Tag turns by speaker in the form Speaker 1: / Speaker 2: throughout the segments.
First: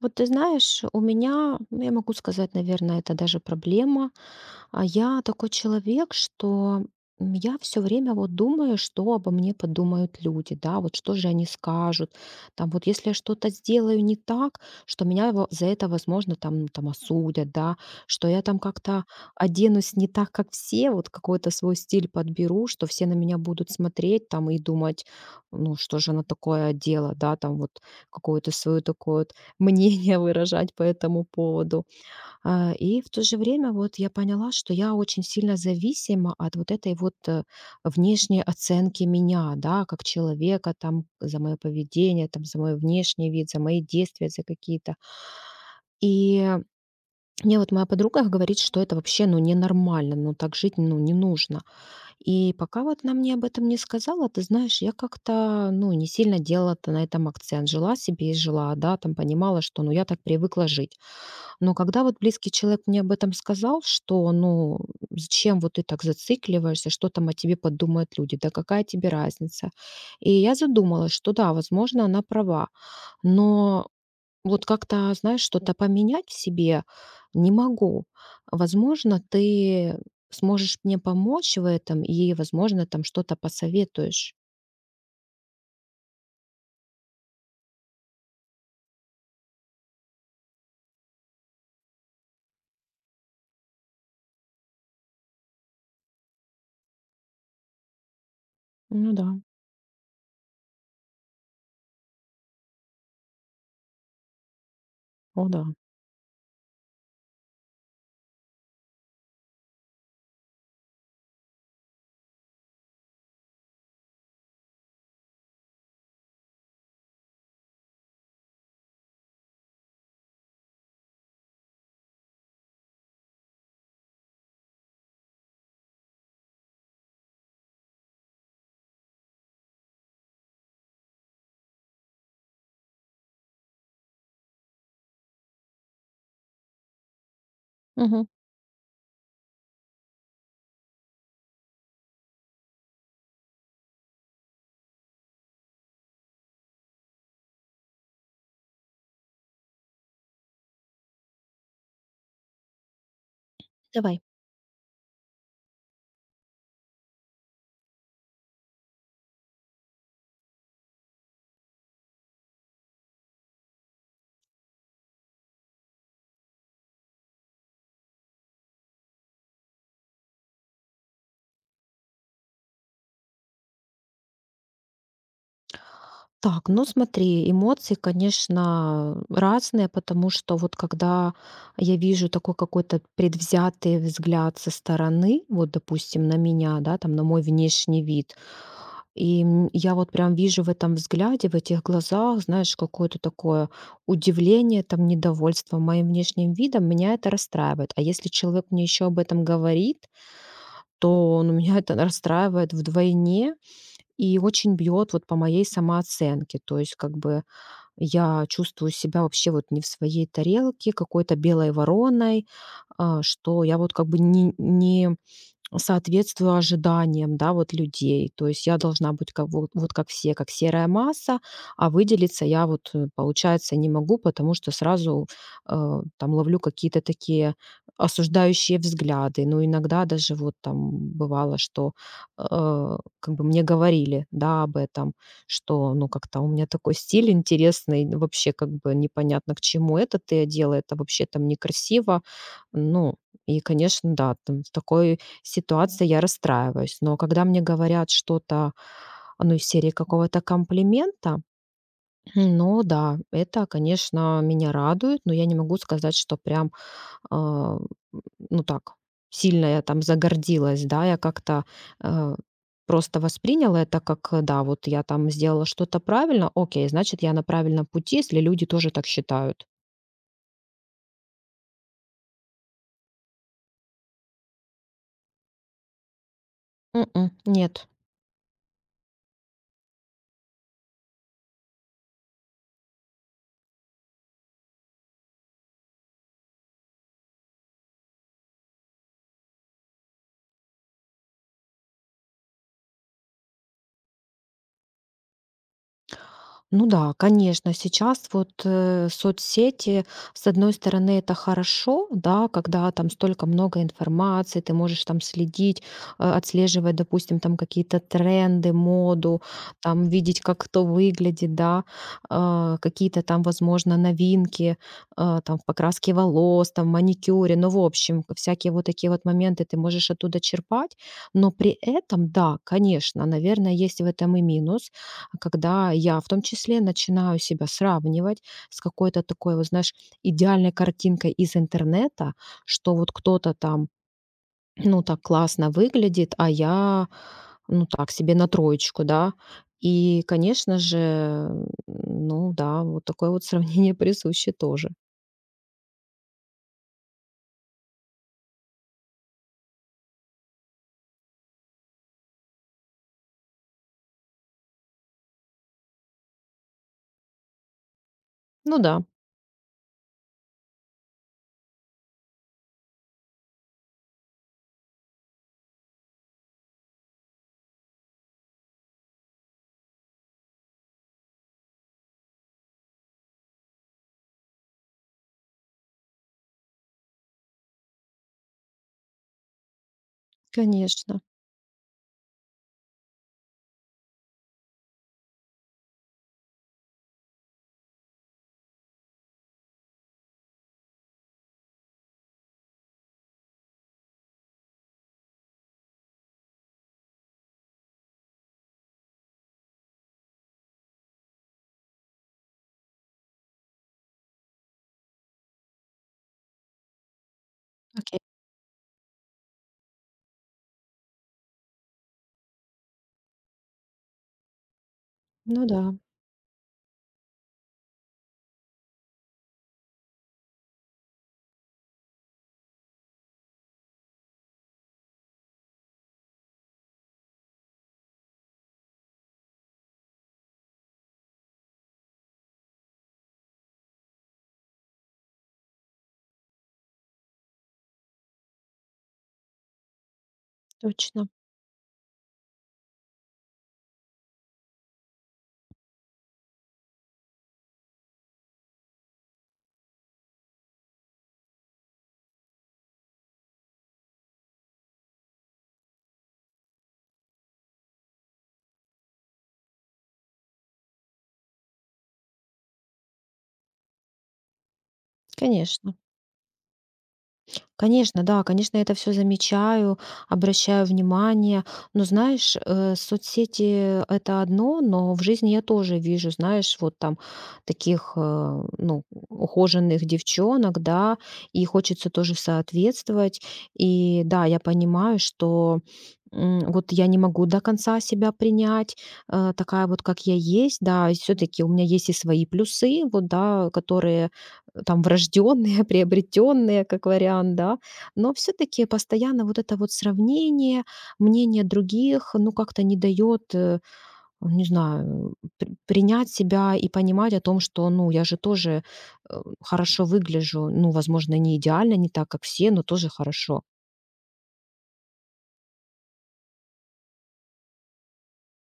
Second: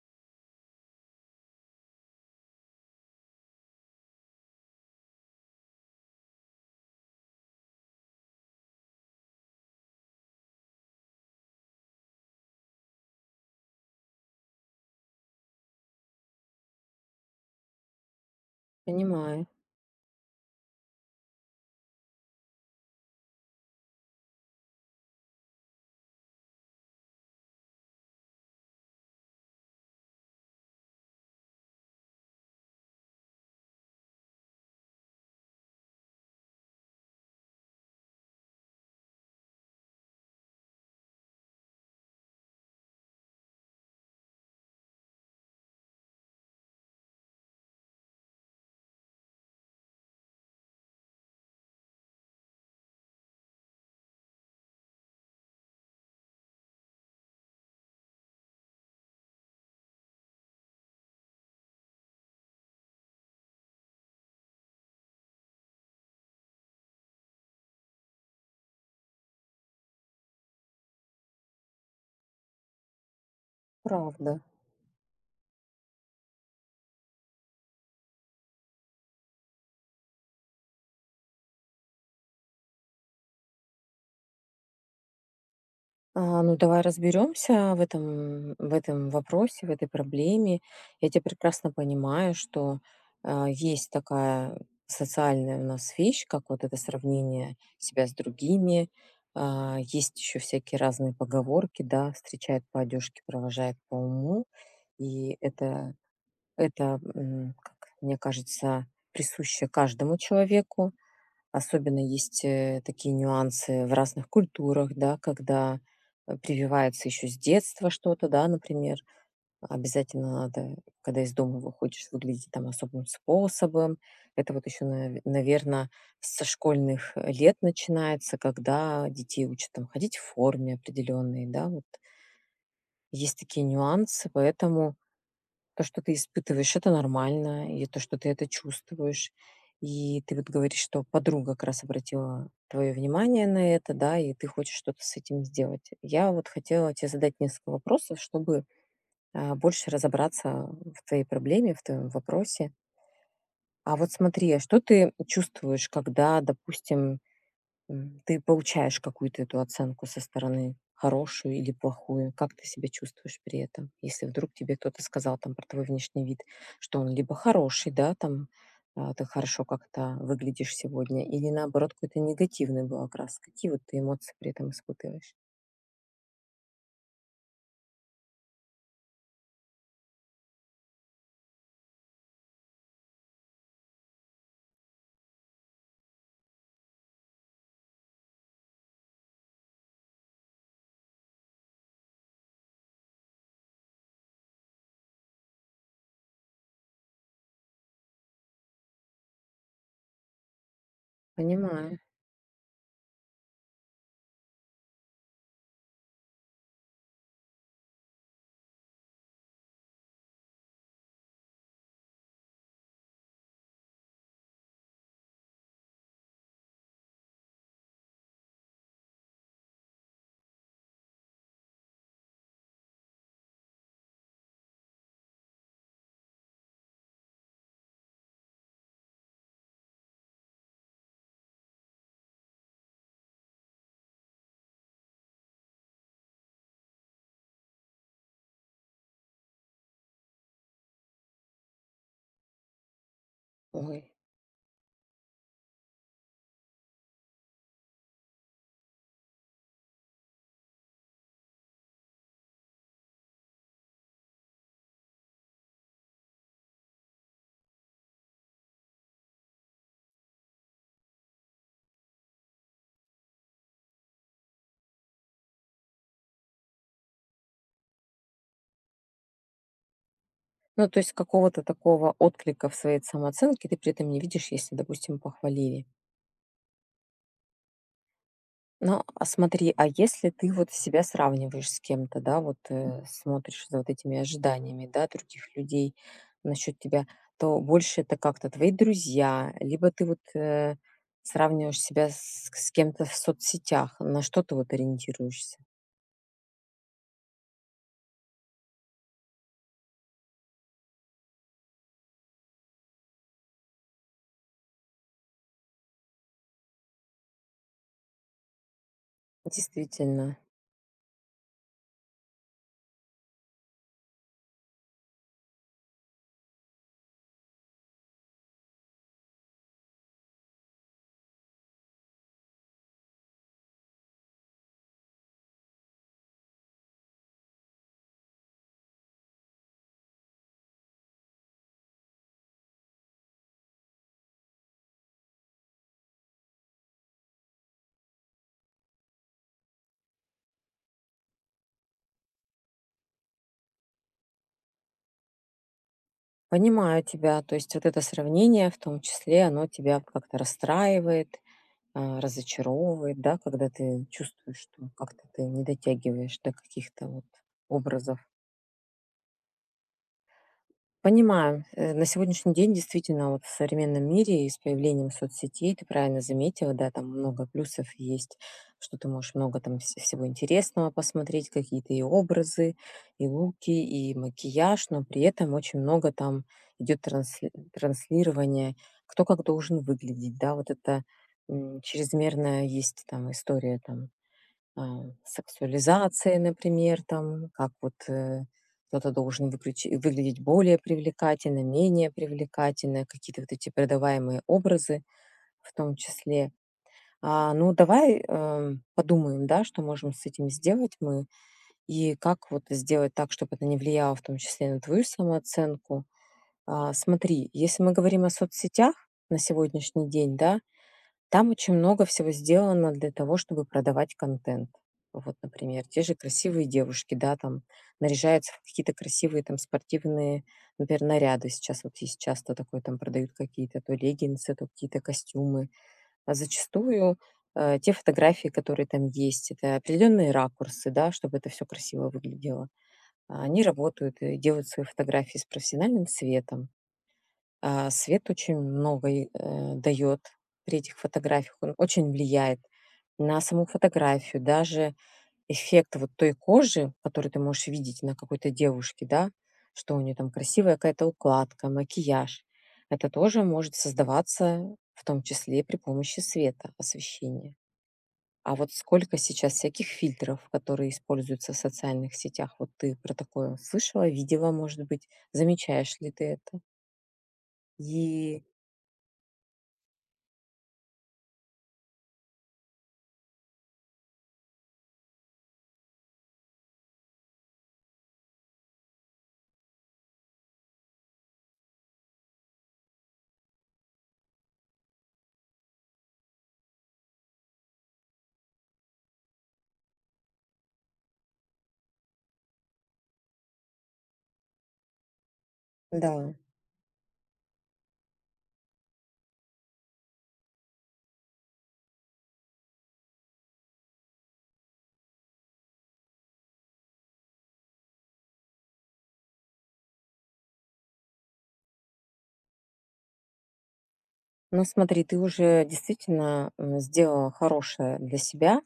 Speaker 1: Вот ты знаешь, у меня, ну, я могу сказать, наверное, это даже проблема. А я такой человек, что я все время вот думаю, что обо мне подумают люди, да, вот что же они скажут, там вот если я что-то сделаю не так, что меня за это, возможно, там осудят, да, что я там как-то
Speaker 2: Понимаю,
Speaker 1: оденусь не так, как все, вот какой-то свой стиль подберу, что все на меня будут смотреть там и думать, ну, что же она такое одела, да, там вот какое-то свое такое вот мнение выражать по этому поводу. А, и в то же время вот я поняла, что я очень сильно зависима от вот этой вот, внешней оценки меня, да, как человека, там, за мое поведение, там, за мой внешний вид, за мои действия, за какие-то. И мне вот моя подруга говорит, что это вообще, ну, ненормально, ну, так жить, ну, не нужно. И пока вот она мне об этом не сказала, ты знаешь, я как-то, ну, не сильно делала на этом акцент. Жила себе и жила, да, там, понимала, что, ну, я так привыкла жить. Но когда вот близкий человек мне об этом сказал, что, ну, зачем вот ты так зацикливаешься, что там о тебе подумают люди, да какая тебе разница? И я задумалась, что да, возможно, она права, но
Speaker 2: правда.
Speaker 1: вот как-то, знаешь, что-то поменять в себе не могу. Возможно, ты сможешь мне помочь в этом и, возможно, там что-то посоветуешь.
Speaker 2: Давай разберемся в этом вопросе, в этой проблеме. Я тебя прекрасно понимаю, что есть такая социальная у нас вещь, как вот это сравнение себя с другими.
Speaker 1: Ну да,
Speaker 2: Есть еще всякие разные поговорки, да, встречает по одежке, провожает по уму. И
Speaker 1: о да.
Speaker 2: это, как мне кажется, присуще каждому человеку. Особенно есть такие нюансы в разных культурах, да, когда прививается еще с детства что-то, да, например, обязательно надо, когда из дома выходишь, выглядеть там особым способом. Это вот еще, наверное, со школьных лет начинается, когда детей учат там ходить в форме определенной, да, вот есть такие нюансы, поэтому то, что ты испытываешь, это нормально, и то, что
Speaker 1: Мгм.
Speaker 2: ты это чувствуешь. И ты вот говоришь, что подруга как раз обратила твое внимание на это, да, и ты хочешь что-то с этим сделать. Я вот хотела тебе задать несколько вопросов, чтобы больше разобраться в твоей проблеме, в твоем вопросе. А вот
Speaker 1: Давай.
Speaker 2: смотри, а что ты чувствуешь, когда, допустим, ты получаешь какую-то эту оценку со стороны, хорошую или плохую? Как ты себя чувствуешь при этом? Если вдруг тебе кто-то сказал там про твой внешний вид, что он либо хороший, да, там ты хорошо как-то выглядишь сегодня, или наоборот какой-то негативный был окрас. Какие вот ты эмоции при этом испытываешь?
Speaker 1: Так, ну смотри, эмоции, конечно, разные, потому что вот когда я вижу такой какой-то предвзятый взгляд со стороны, вот, допустим, на меня, да, там, на мой внешний вид, и я вот прям вижу в этом взгляде, в этих глазах, знаешь, какое-то такое удивление, там, недовольство моим внешним видом, меня это расстраивает. А если человек мне еще об этом говорит, то он меня это
Speaker 2: Понимаю.
Speaker 1: расстраивает вдвойне, и очень бьет вот по моей самооценке. То есть как бы я чувствую себя вообще вот не в своей тарелке, какой-то белой вороной, что я вот как бы не соответствую ожиданиям, да, вот людей. То есть я должна быть как вот как все, как серая масса, а выделиться я вот, получается, не могу, потому что сразу там ловлю какие-то такие осуждающие взгляды. Ну, иногда даже вот там бывало, что э, как бы мне говорили, да, об этом, что, ну, как-то у меня такой стиль интересный, ну, вообще как бы непонятно, к чему это ты одела, это вообще там некрасиво, ну, и,
Speaker 2: Ой.
Speaker 1: конечно, да, там в такой ситуация, я расстраиваюсь. Но когда мне говорят что-то, ну, из серии какого-то комплимента, ну да, это, конечно, меня радует, но я не могу сказать, что прям, а, ну так, сильно я там загордилась, да, я как-то э, просто восприняла это как, да, вот я там сделала что-то правильно, окей, значит, я на правильном пути, если люди тоже так считают.
Speaker 2: Ну, то есть какого-то такого отклика в своей самооценке ты при этом не видишь, если, допустим, похвалили.
Speaker 1: м нет.
Speaker 2: Ну, а смотри, а если ты вот себя сравниваешь с кем-то, да, вот смотришь за вот этими ожиданиями, да, других людей насчет тебя, то больше это как-то твои друзья, либо ты вот сравниваешь себя с кем-то в соцсетях, на что ты вот ориентируешься.
Speaker 1: Ну да, конечно, сейчас вот соцсети, с одной стороны, это хорошо, да, когда там столько много информации, ты можешь там следить, отслеживать, допустим, там какие-то тренды, моду, там
Speaker 2: Действительно,
Speaker 1: видеть, как кто выглядит, да, какие-то там, возможно, новинки, там в покраске волос, там в маникюре, ну, в общем, всякие вот такие вот моменты ты можешь оттуда черпать, но при этом, да, конечно, наверное, есть в этом и минус, когда я в том числе начинаю себя сравнивать с какой-то такой, вот знаешь, идеальной картинкой из интернета, что вот кто-то там, ну, так классно выглядит, а я, ну, так себе на троечку, да. И, конечно же, ну да, вот такое вот сравнение присуще тоже.
Speaker 2: понимаю тебя, то есть вот это сравнение в том числе, оно тебя как-то расстраивает, разочаровывает, да, когда ты чувствуешь, что как-то ты не дотягиваешь до каких-то вот образов.
Speaker 1: Ну да,
Speaker 2: Понимаю. Э, на сегодняшний день действительно вот в современном мире и с появлением соцсетей, ты правильно заметила, да, там много плюсов есть, что ты можешь много там всего интересного посмотреть, какие-то и образы, и луки, и макияж, но при этом очень много там идет транслирование, кто как должен выглядеть, да, вот это
Speaker 1: конечно.
Speaker 2: чрезмерная есть там история там а, сексуализации, например, там, как вот кто-то должен выглядеть более привлекательно, менее привлекательно, какие-то вот эти продаваемые образы в том числе. Ну, давай подумаем, да, что можем с этим сделать мы, и как вот сделать так, чтобы это не влияло в том числе на твою самооценку. Смотри, если мы
Speaker 1: Окей.
Speaker 2: говорим о соцсетях на сегодняшний день, да, там очень много всего сделано для того, чтобы продавать контент. Вот,
Speaker 1: Ну да,
Speaker 2: например, те же красивые девушки, да, там наряжаются в какие-то красивые там спортивные, например, наряды. Сейчас вот есть часто такое, там продают какие-то то леггинсы, то какие-то костюмы. А зачастую те фотографии, которые там есть, это определенные ракурсы, да, чтобы это все красиво выглядело. А они работают и делают свои фотографии с профессиональным светом, свет очень много дает при этих
Speaker 1: точно.
Speaker 2: фотографиях. Он очень влияет на саму фотографию. Даже эффект вот той кожи, который ты можешь видеть на какой-то девушке, да, что у нее там красивая какая-то укладка, макияж. Это тоже может создаваться в том числе при помощи света, освещения. А вот сколько сейчас всяких фильтров, которые используются в социальных сетях. Вот ты про такое слышала, видела, может быть?
Speaker 1: Конечно.
Speaker 2: Замечаешь ли ты это?
Speaker 1: Конечно,
Speaker 2: И
Speaker 1: да, конечно, я это все замечаю, обращаю внимание. Но знаешь, соцсети- это одно, но в жизни я тоже вижу, знаешь, вот там таких, ну, ухоженных девчонок, да, и хочется тоже соответствовать. И да, я понимаю, что, вот я не могу до конца себя принять, такая вот, как я есть, да. Все таки у меня есть и свои плюсы, вот, да, которые там врожденные,
Speaker 2: да.
Speaker 1: приобретенные, как вариант, да. Но все-таки постоянно вот это вот сравнение, мнение других, ну, как-то не дает, не знаю, принять себя и понимать о том, что, ну, я же тоже хорошо выгляжу, ну, возможно, не идеально, не так, как все, но тоже хорошо.
Speaker 2: Ну, смотри, ты уже действительно сделала хорошее для себя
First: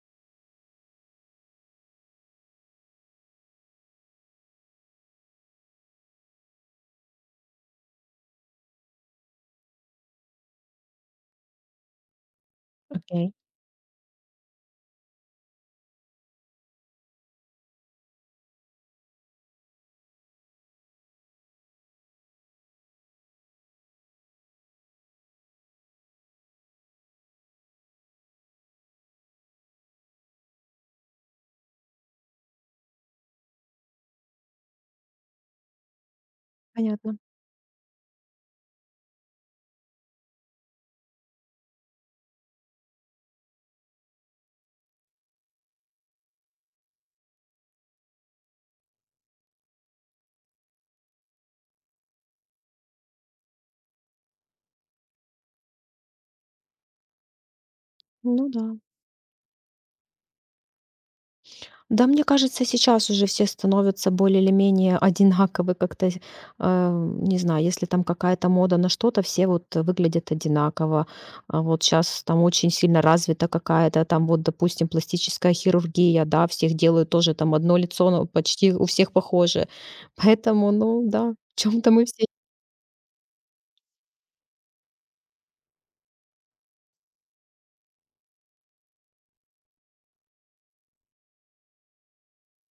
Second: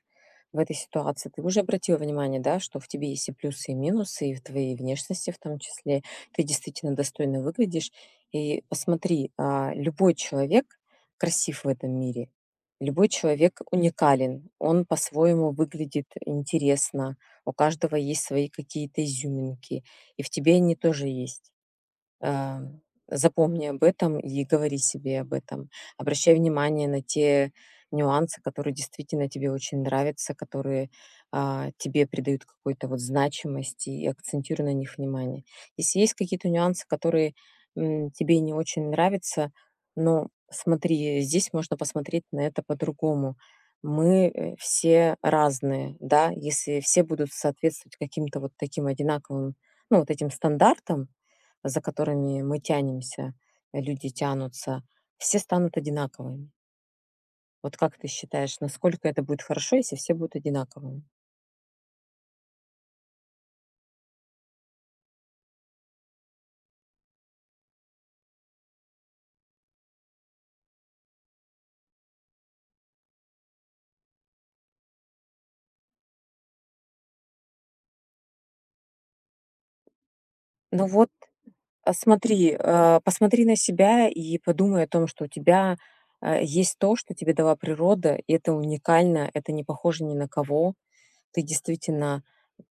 Speaker 2: в этой ситуации. Ты уже обратила внимание, да, что в тебе есть и плюсы, и минусы, и в твоей внешности в том числе. Ты действительно достойно выглядишь. И посмотри, любой человек красив в этом мире. Любой
Speaker 1: Окей.
Speaker 2: человек уникален. Он по-своему выглядит интересно. У каждого есть свои какие-то изюминки. И в тебе они тоже есть. Э, запомни об этом и говори себе об этом. Обращай внимание на те нюансы, которые действительно тебе очень нравятся, которые тебе придают какой-то вот значимости, и акцентируй на них внимание. Если есть какие-то нюансы,
Speaker 1: Понятно.
Speaker 2: которые тебе не очень нравятся, но смотри, здесь можно посмотреть на это по-другому. Мы все разные, да, если все будут соответствовать каким-то вот таким одинаковым, ну, вот этим стандартам, за которыми мы тянемся, люди тянутся, все станут одинаковыми. Вот как ты
Speaker 1: Ну
Speaker 2: считаешь,
Speaker 1: да.
Speaker 2: насколько это будет хорошо, если все будут одинаковыми?
Speaker 1: Да, мне кажется, сейчас уже все становятся более или менее одинаковы как-то, не знаю, если там какая-то мода на что-то, все вот выглядят одинаково. А вот сейчас там очень сильно развита какая-то там вот, допустим, пластическая хирургия, да, всех делают тоже там одно лицо, но почти у всех похоже. Поэтому,
Speaker 2: Ну
Speaker 1: ну
Speaker 2: вот,
Speaker 1: да, в чем-то мы все.
Speaker 2: смотри, посмотри на себя и подумай о том, что у тебя есть то, что тебе дала природа, и это уникально, это не похоже ни на кого. Ты действительно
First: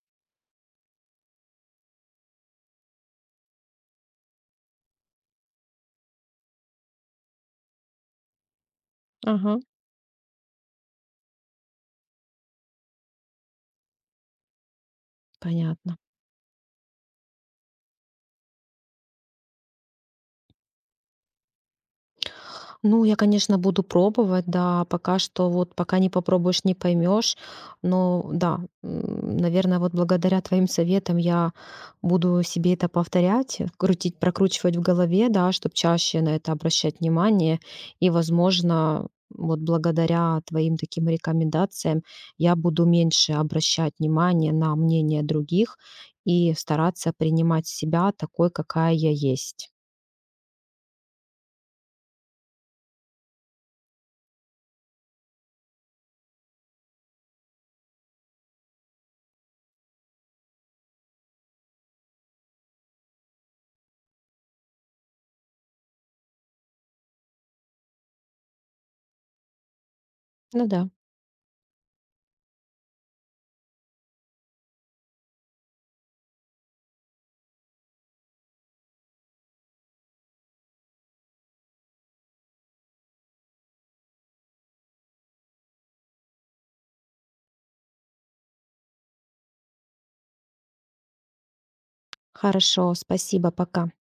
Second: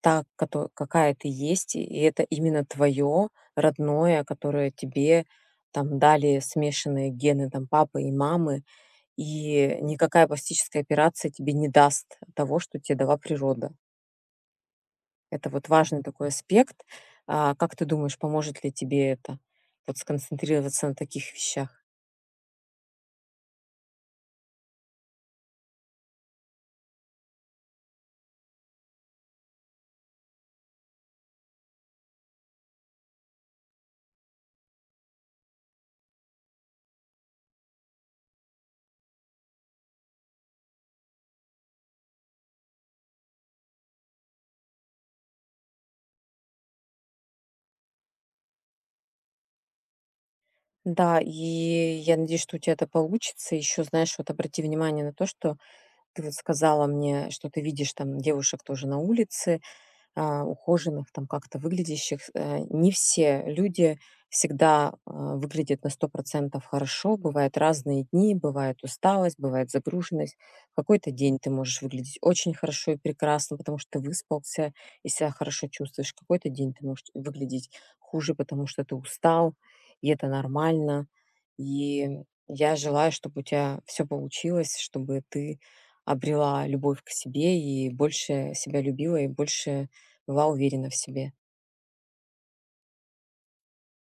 Speaker 2: та, какая ты есть, и это именно твое родное, которое тебе там дали смешанные гены там папы и мамы,
Speaker 1: Ага,
Speaker 2: и никакая пластическая операция тебе не даст того, что тебе дала природа. Это вот
Speaker 1: понятно.
Speaker 2: важный такой аспект. А, как ты думаешь, поможет ли тебе это, вот сконцентрироваться на таких вещах?
Speaker 1: Ну, я, конечно, буду пробовать, да, пока что вот, пока не попробуешь, не поймешь. Но да, наверное, вот благодаря твоим советам я буду себе это повторять, крутить, прокручивать в голове, да, чтобы чаще на это обращать внимание. И, возможно, вот благодаря твоим таким рекомендациям я буду меньше обращать внимание на мнение других и стараться принимать себя такой, какая я есть.
Speaker 2: Да, и я надеюсь, что у тебя это получится. Еще, знаешь, вот обрати внимание на то, что ты вот сказала мне, что ты видишь там девушек тоже на улице, ухоженных, там как-то выглядящих. Э, не все люди всегда выглядят на 100% хорошо. Бывают разные дни, бывает усталость, бывает загруженность.
Speaker 1: Ну
Speaker 2: В
Speaker 1: да,
Speaker 2: какой-то день ты можешь выглядеть очень хорошо и прекрасно, потому что ты выспался и себя хорошо чувствуешь. В какой-то день ты можешь выглядеть хуже, потому что ты устал, и это нормально. И я желаю, чтобы у тебя все получилось, чтобы ты обрела любовь к себе и больше себя любила, и больше была уверена в себе.
Speaker 1: хорошо, спасибо, пока.